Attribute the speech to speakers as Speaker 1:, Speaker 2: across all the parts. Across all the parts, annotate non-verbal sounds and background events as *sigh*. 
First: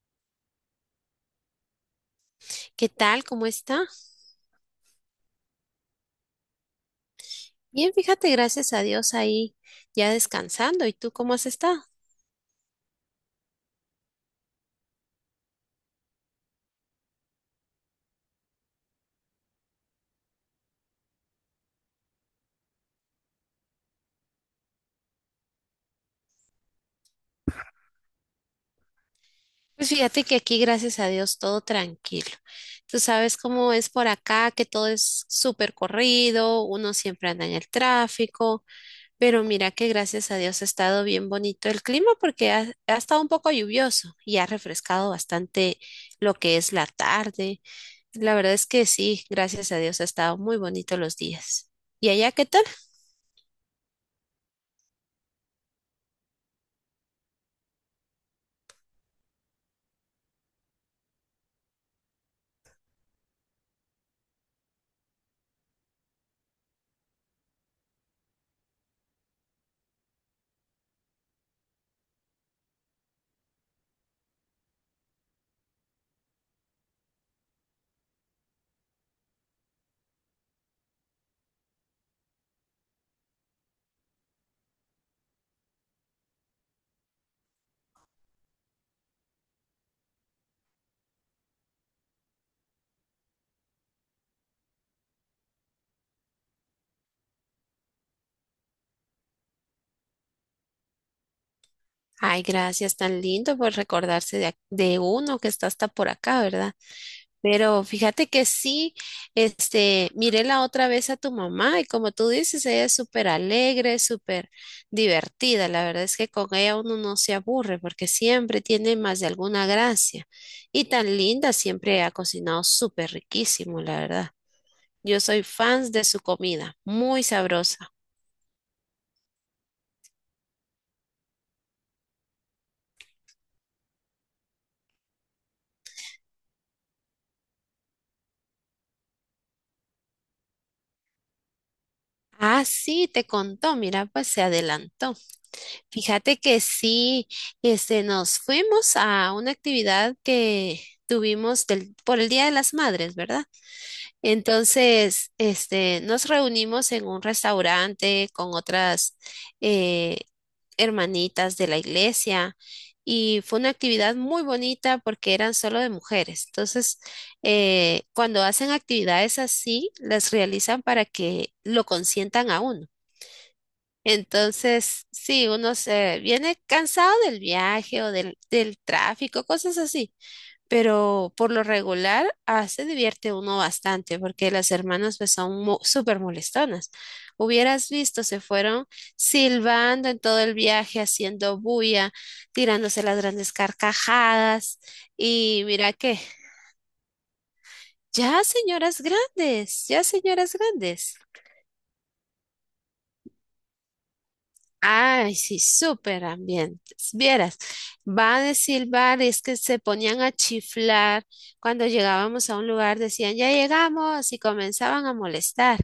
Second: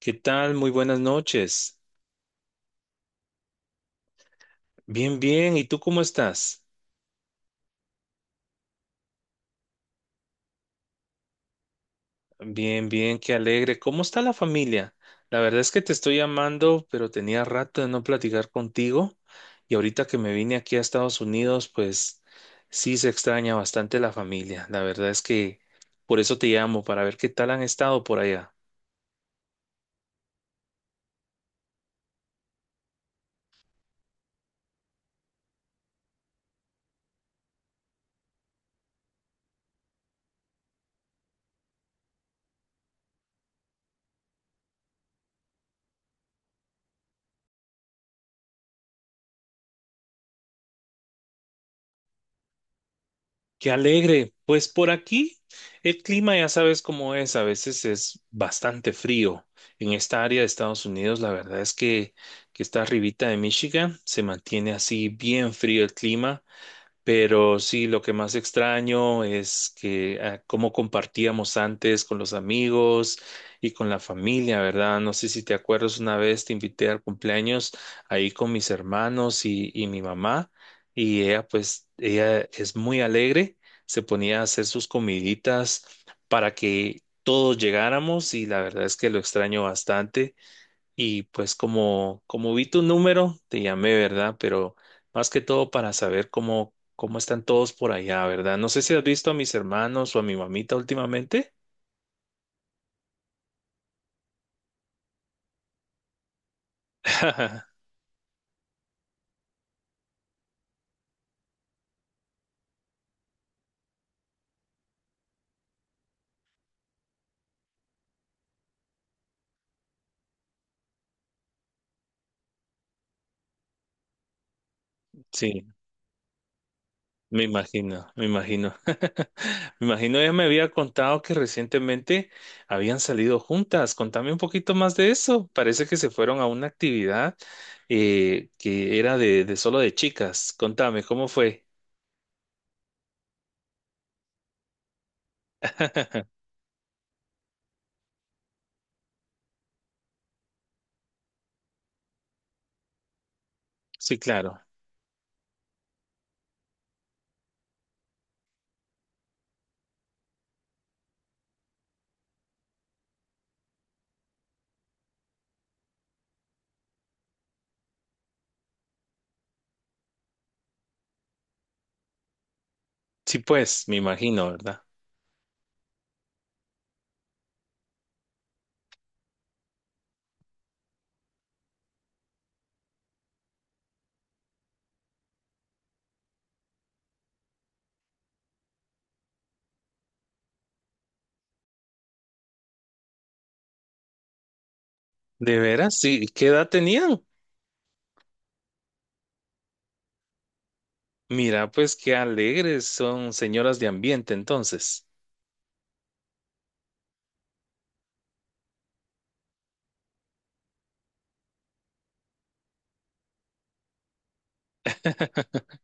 Speaker 1: ¿Qué tal? Muy buenas noches.
Speaker 2: ¿Qué tal? ¿Cómo está?
Speaker 1: Bien, bien. ¿Y tú cómo estás?
Speaker 2: Bien, fíjate, gracias a Dios ahí ya descansando. ¿Y tú cómo has estado?
Speaker 1: Bien, bien, qué alegre. ¿Cómo está la familia? La verdad es que te estoy llamando, pero tenía rato de no platicar contigo. Y ahorita que me vine aquí a Estados Unidos, pues sí se extraña bastante la familia. La verdad es que por eso te llamo, para ver qué tal han estado por allá.
Speaker 2: Pues fíjate que aquí, gracias a Dios, todo tranquilo. Tú sabes cómo es por acá, que todo es súper corrido, uno siempre anda en el tráfico. Pero mira que gracias a Dios ha estado bien bonito el clima porque ha estado un poco lluvioso y ha refrescado bastante lo que es la tarde. La verdad es que sí, gracias a Dios ha estado muy bonito los días. ¿Y allá qué tal?
Speaker 1: Qué alegre. Pues por aquí el clima ya sabes cómo es, a veces es bastante frío. En esta área de Estados Unidos, la verdad es que está arribita de Michigan, se mantiene así bien frío el clima. Pero sí, lo que más extraño es que cómo compartíamos antes con los amigos y con la familia, ¿verdad? No sé si te acuerdas, una vez te invité al cumpleaños ahí con mis hermanos y mi mamá, y ella pues, ella es muy alegre, se ponía a hacer sus comiditas para que todos llegáramos y la verdad es que lo extraño bastante. Y pues como vi tu número, te llamé, ¿verdad? Pero más que todo para saber cómo están todos por allá, ¿verdad? No sé si has visto a mis hermanos o a mi mamita últimamente.
Speaker 2: Ay, gracias, tan lindo por recordarse de, de uno que está hasta por acá, ¿verdad?
Speaker 1: *laughs*
Speaker 2: Pero fíjate que sí, miré la otra vez a tu mamá y como tú dices, ella es súper alegre, súper divertida. La verdad es que con ella uno no se aburre porque siempre tiene más de alguna gracia. Y tan linda, siempre ha cocinado súper riquísimo, la verdad. Yo soy
Speaker 1: Sí,
Speaker 2: fan de su comida, muy
Speaker 1: me
Speaker 2: sabrosa.
Speaker 1: imagino, me imagino. *laughs* Me imagino ella me había contado que recientemente habían salido juntas. Contame un poquito más de eso. Parece que se fueron a una actividad que era de solo de chicas. Contame, ¿cómo fue?
Speaker 2: Ah, sí, te contó, mira, pues se adelantó.
Speaker 1: *laughs*
Speaker 2: Fíjate que sí, nos fuimos a una actividad que tuvimos por el Día de las Madres, ¿verdad?
Speaker 1: Sí, claro.
Speaker 2: Entonces, nos reunimos en un restaurante con otras eh, hermanitas de la iglesia y fue una actividad muy bonita porque eran solo de mujeres. Entonces, cuando hacen actividades así, las realizan para que lo consientan a uno.
Speaker 1: Sí, pues, me imagino, ¿verdad?
Speaker 2: Entonces, sí, uno se viene cansado del viaje o del tráfico, cosas así, pero por lo regular se divierte uno bastante porque las hermanas pues son súper molestonas. Hubieras visto, se fueron silbando en todo el viaje, haciendo bulla, tirándose las grandes carcajadas
Speaker 1: De
Speaker 2: y mira
Speaker 1: veras,
Speaker 2: que,
Speaker 1: sí. ¿Qué edad tenían?
Speaker 2: ya señoras grandes, ya señoras grandes.
Speaker 1: Mira, pues qué alegres son señoras de ambiente entonces.
Speaker 2: Ay, sí, súper ambientes. Vieras, va a decir bares que se ponían a chiflar cuando llegábamos a un lugar, decían, ya llegamos y comenzaban a molestar,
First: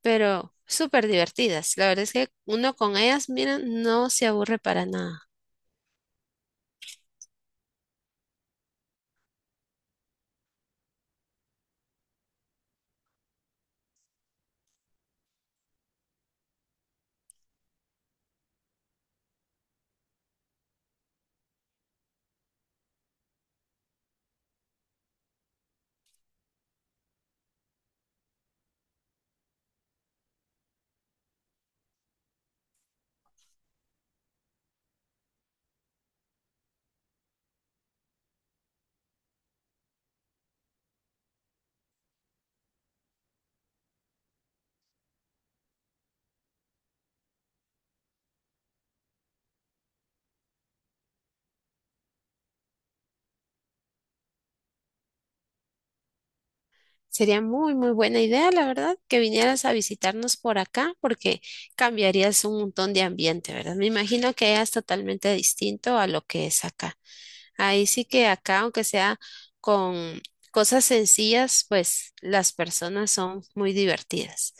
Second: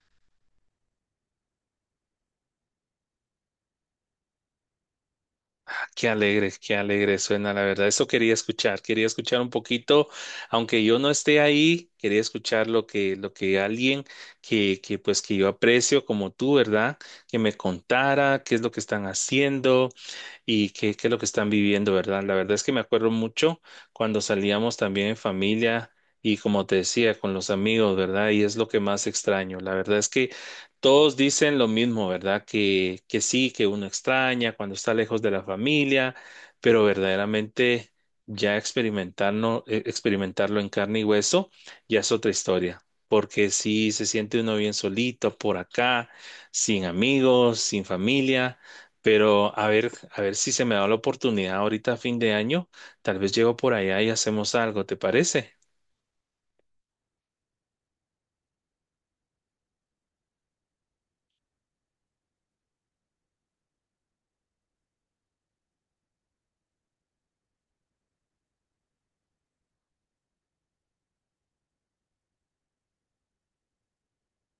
Speaker 2: pero súper divertidas. La verdad es que uno con ellas, mira, no se aburre para nada.
Speaker 1: Ah, qué alegre suena, la verdad. Eso quería escuchar un poquito, aunque yo no esté ahí, quería escuchar lo que alguien que pues que yo aprecio como tú, ¿verdad? Que me contara qué es lo que están haciendo, y qué es lo que están viviendo, ¿verdad? La verdad es que me acuerdo mucho cuando salíamos también en familia y como te decía, con los amigos, ¿verdad? Y es lo que más extraño. La verdad es que todos dicen lo mismo, ¿verdad? Que sí, que uno extraña cuando está lejos de la familia, pero verdaderamente ya experimentarlo, experimentarlo en carne y hueso ya es otra historia. Porque sí se siente uno bien solito por acá, sin amigos, sin familia. Pero a ver si se me da la oportunidad ahorita a fin de año. Tal vez llego por allá y hacemos algo, ¿te parece?
Speaker 2: Sería muy, muy buena idea, la verdad, que vinieras a visitarnos por acá porque cambiarías un montón de ambiente, ¿verdad? Me imagino que es totalmente distinto a lo que es acá. Ahí sí que acá, aunque sea con cosas sencillas, pues las personas son muy divertidas.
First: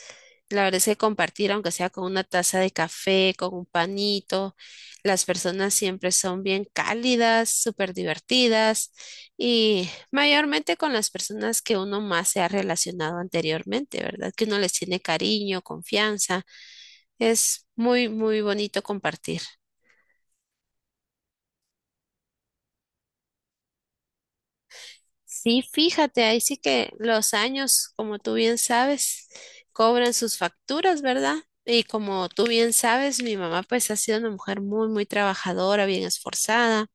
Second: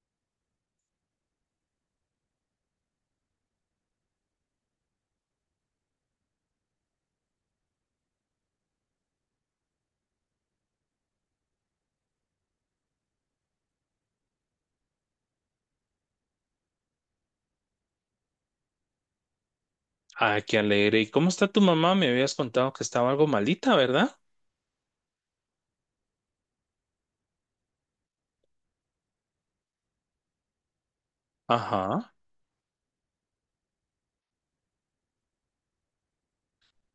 Speaker 2: La verdad es que compartir, aunque sea con una taza de café, con un panito, las personas siempre son bien cálidas, súper divertidas y mayormente con las personas que uno más se ha relacionado anteriormente, ¿verdad? Que uno les tiene cariño, confianza. Es muy, muy bonito compartir.
Speaker 1: Ah, qué alegre. ¿Y cómo está tu mamá? Me habías contado que estaba algo malita, ¿verdad?
Speaker 2: Sí, fíjate, ahí sí que los años, como tú bien sabes, cobran sus facturas, ¿verdad? Y
Speaker 1: Ajá.
Speaker 2: como tú bien sabes, mi mamá pues ha sido una mujer muy, muy trabajadora, bien esforzada.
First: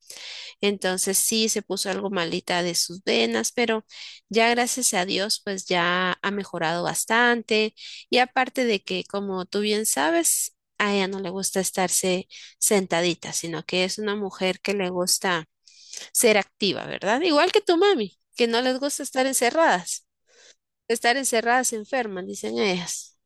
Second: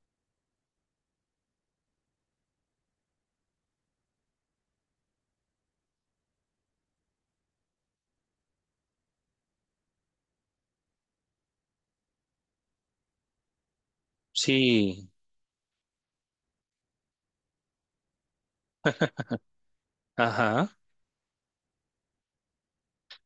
Speaker 2: Entonces sí, se puso algo malita de sus venas, pero ya gracias a Dios pues ya ha mejorado bastante. Y aparte de que, como tú bien sabes, a ella no le gusta estarse sentadita, sino que es una mujer que le
Speaker 1: Sí.
Speaker 2: gusta ser activa, ¿verdad? Igual que tu mami, que no les gusta estar encerradas.
Speaker 1: Ajá.
Speaker 2: Estar encerradas enfermas, dicen ellas.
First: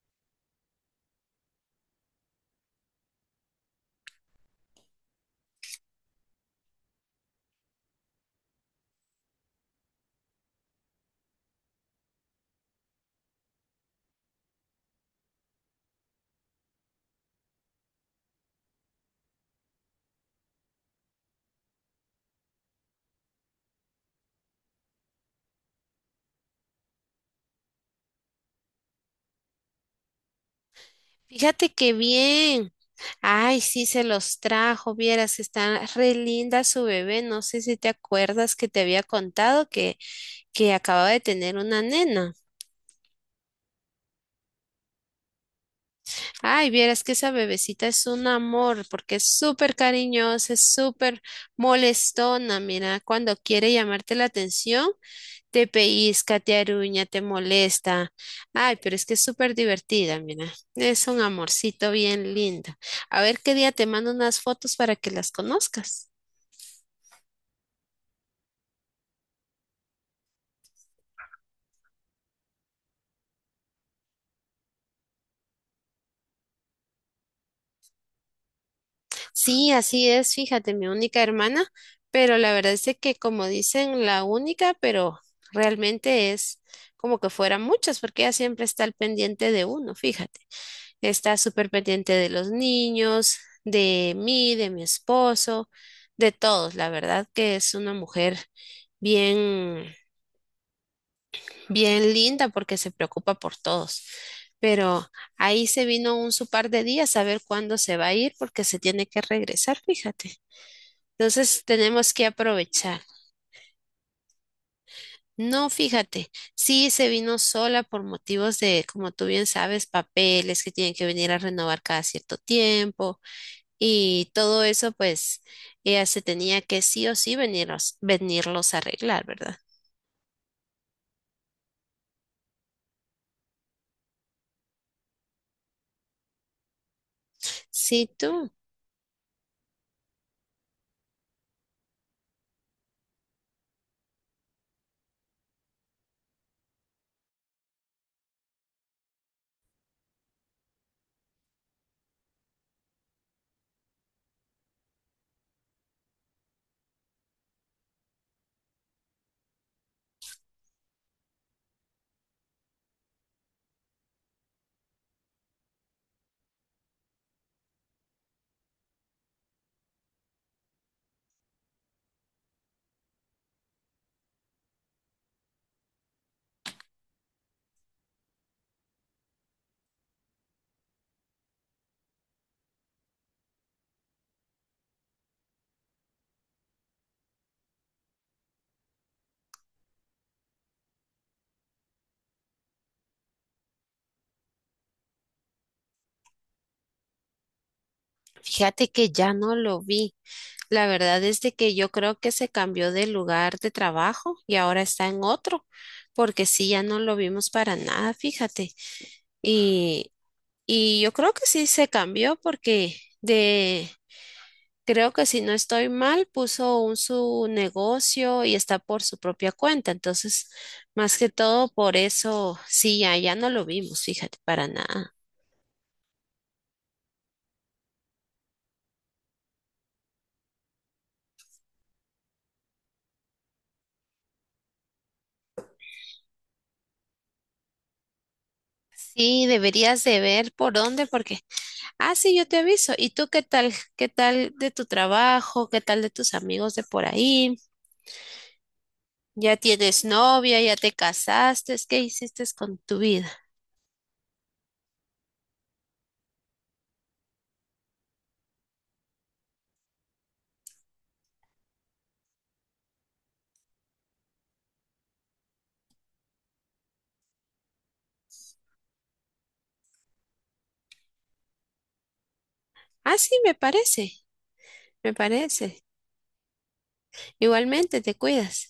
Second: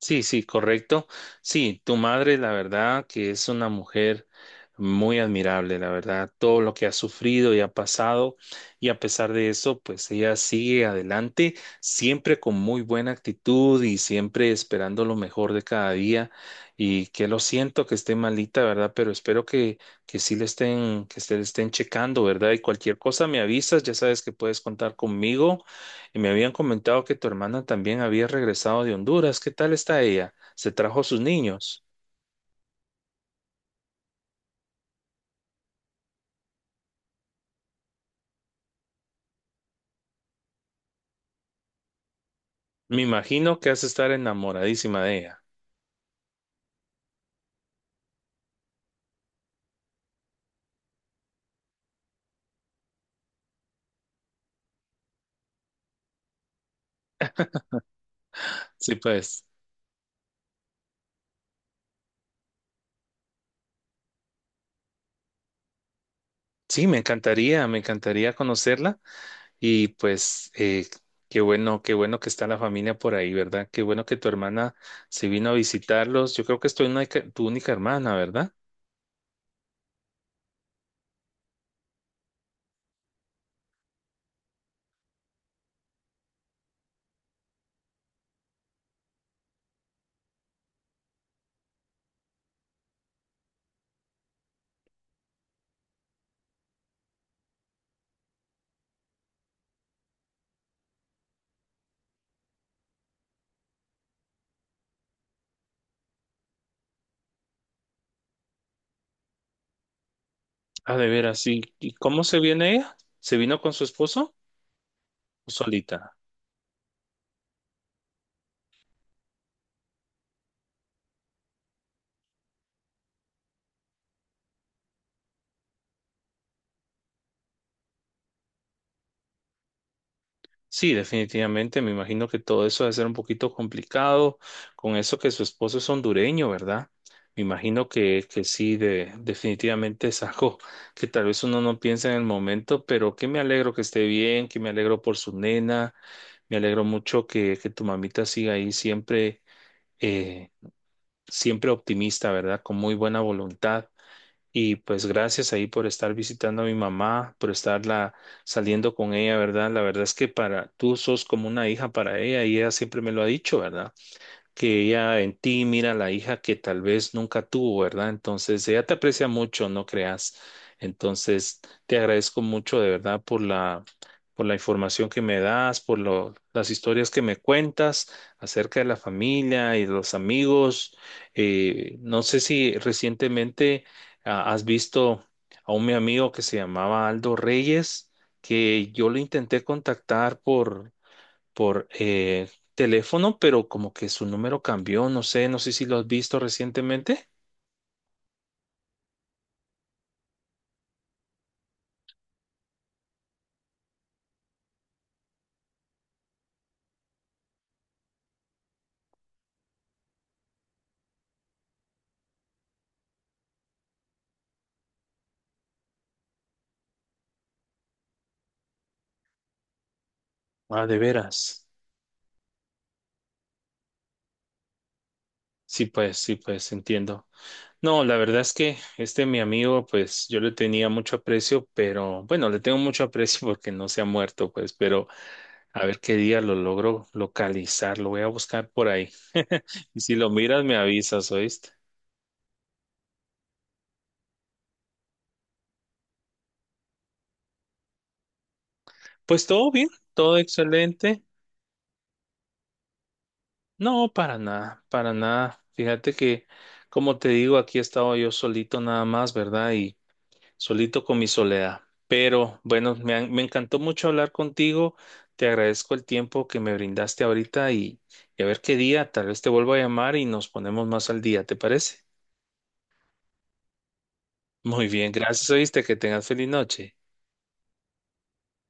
Speaker 1: Sí, sí, correcto. Sí, tu madre, la verdad, que es una mujer muy admirable, la verdad, todo lo que ha sufrido y ha pasado, y a pesar de eso, pues ella sigue adelante, siempre con muy buena actitud y siempre esperando lo mejor de cada día. Y que lo siento que esté malita, ¿verdad? Pero espero que sí le estén, que se le estén checando, ¿verdad? Y cualquier cosa me avisas, ya sabes que puedes contar conmigo. Y me habían comentado que tu hermana también había regresado de Honduras. ¿Qué tal está ella? ¿Se trajo sus
Speaker 2: Fíjate
Speaker 1: niños?
Speaker 2: qué bien. Ay, sí, se los trajo, vieras, que está re linda su bebé. No sé si te acuerdas que te había contado que acababa de tener una nena.
Speaker 1: Me imagino que has de estar enamoradísima de ella.
Speaker 2: Ay, vieras que esa bebecita es un amor, porque es súper cariñosa, es súper molestona. Mira, cuando quiere llamarte la atención, te pellizca, te aruña, te molesta. Ay,
Speaker 1: Sí,
Speaker 2: pero es que es
Speaker 1: pues.
Speaker 2: súper divertida, mira. Es un amorcito bien lindo. A ver qué día te mando unas fotos para que las conozcas.
Speaker 1: Sí, me encantaría conocerla. Y pues, qué bueno que está la familia por ahí, ¿verdad? Qué bueno que tu hermana se vino a visitarlos. Yo creo que es tu única hermana, ¿verdad?
Speaker 2: Sí, así es, fíjate, mi única hermana, pero la verdad es de que como dicen, la única, pero realmente es como que fueran muchas, porque ella siempre está al pendiente de uno, fíjate. Está súper pendiente de los niños, de mí, de mi esposo, de todos. La verdad que es una mujer bien, bien linda porque se preocupa por todos. Pero ahí se vino un su par de días a ver cuándo se va a ir porque se tiene que regresar, fíjate.
Speaker 1: Ah, de veras, sí.
Speaker 2: Entonces
Speaker 1: ¿Y
Speaker 2: tenemos
Speaker 1: cómo
Speaker 2: que
Speaker 1: se viene ella?
Speaker 2: aprovechar.
Speaker 1: ¿Se vino con su esposo o
Speaker 2: No,
Speaker 1: solita?
Speaker 2: fíjate, sí se vino sola por motivos de, como tú bien sabes, papeles que tienen que venir a renovar cada cierto tiempo. Y todo eso, pues, ella se tenía que sí o sí venirlos, a arreglar, ¿verdad?
Speaker 1: Sí, definitivamente, me imagino que todo eso debe ser un poquito complicado, con eso que su esposo es hondureño, ¿verdad? Me imagino
Speaker 2: Sí,
Speaker 1: que
Speaker 2: tú.
Speaker 1: sí, de, definitivamente es algo *laughs* que tal vez uno no piensa en el momento, pero que me alegro que esté bien, que me alegro por su nena, me alegro mucho que tu mamita siga ahí siempre, eh, siempre optimista, ¿verdad? Con muy buena voluntad. Y pues gracias ahí por estar visitando a mi mamá, por estarla saliendo con ella, ¿verdad? La verdad es que para tú sos como una hija para ella y ella siempre me lo ha dicho, ¿verdad? Que ella en ti mira la hija que tal vez nunca tuvo, ¿verdad? Entonces, ella te aprecia mucho, no creas. Entonces, te agradezco mucho de verdad por la información que me das, por lo- las historias que me cuentas acerca de la familia y de los amigos. No sé si recientemente has visto a un mi amigo que se llamaba Aldo Reyes, que yo lo intenté contactar por teléfono, pero como que su número cambió, no sé, no sé si lo has visto recientemente.
Speaker 2: Fíjate que ya no lo vi. La verdad es de que yo creo que se cambió de lugar de trabajo y ahora está en otro, porque sí, ya no lo vimos para nada, fíjate. Y, y yo creo que sí se cambió porque de, creo que si no estoy mal, puso un su negocio y está por su propia cuenta. Entonces,
Speaker 1: Ah, de
Speaker 2: más que
Speaker 1: veras.
Speaker 2: todo por eso, sí, ya no lo vimos, fíjate, para nada.
Speaker 1: Sí, pues, entiendo. No, la verdad es que este mi amigo, pues yo le tenía mucho aprecio, pero bueno, le tengo mucho aprecio *laughs* porque no se ha muerto, pues, pero a ver qué día lo logro localizar, lo voy a buscar por ahí.
Speaker 2: Sí,
Speaker 1: *laughs* Y
Speaker 2: deberías
Speaker 1: si
Speaker 2: de
Speaker 1: lo
Speaker 2: ver
Speaker 1: miras,
Speaker 2: por
Speaker 1: me
Speaker 2: dónde,
Speaker 1: avisas,
Speaker 2: porque,
Speaker 1: ¿oíste?
Speaker 2: ah, sí, yo te aviso. ¿Y tú qué tal? ¿Qué tal de tu trabajo? ¿Qué tal de tus amigos de por ahí?
Speaker 1: Pues
Speaker 2: ¿Ya
Speaker 1: todo bien,
Speaker 2: tienes
Speaker 1: todo
Speaker 2: novia? ¿Ya te
Speaker 1: excelente.
Speaker 2: casaste? ¿Qué hiciste con tu vida?
Speaker 1: No, para nada, para nada. Fíjate que, como te digo, aquí he estado yo solito nada más, ¿verdad? Y solito con mi soledad. Pero bueno, me encantó mucho hablar contigo. Te agradezco el tiempo que me brindaste ahorita y a ver qué día, tal vez te vuelvo a llamar y nos ponemos más al día, ¿te parece?
Speaker 2: Ah, sí, me parece,
Speaker 1: Muy bien,
Speaker 2: me
Speaker 1: gracias, oíste,
Speaker 2: parece.
Speaker 1: que tengas feliz noche.
Speaker 2: Igualmente, te cuidas.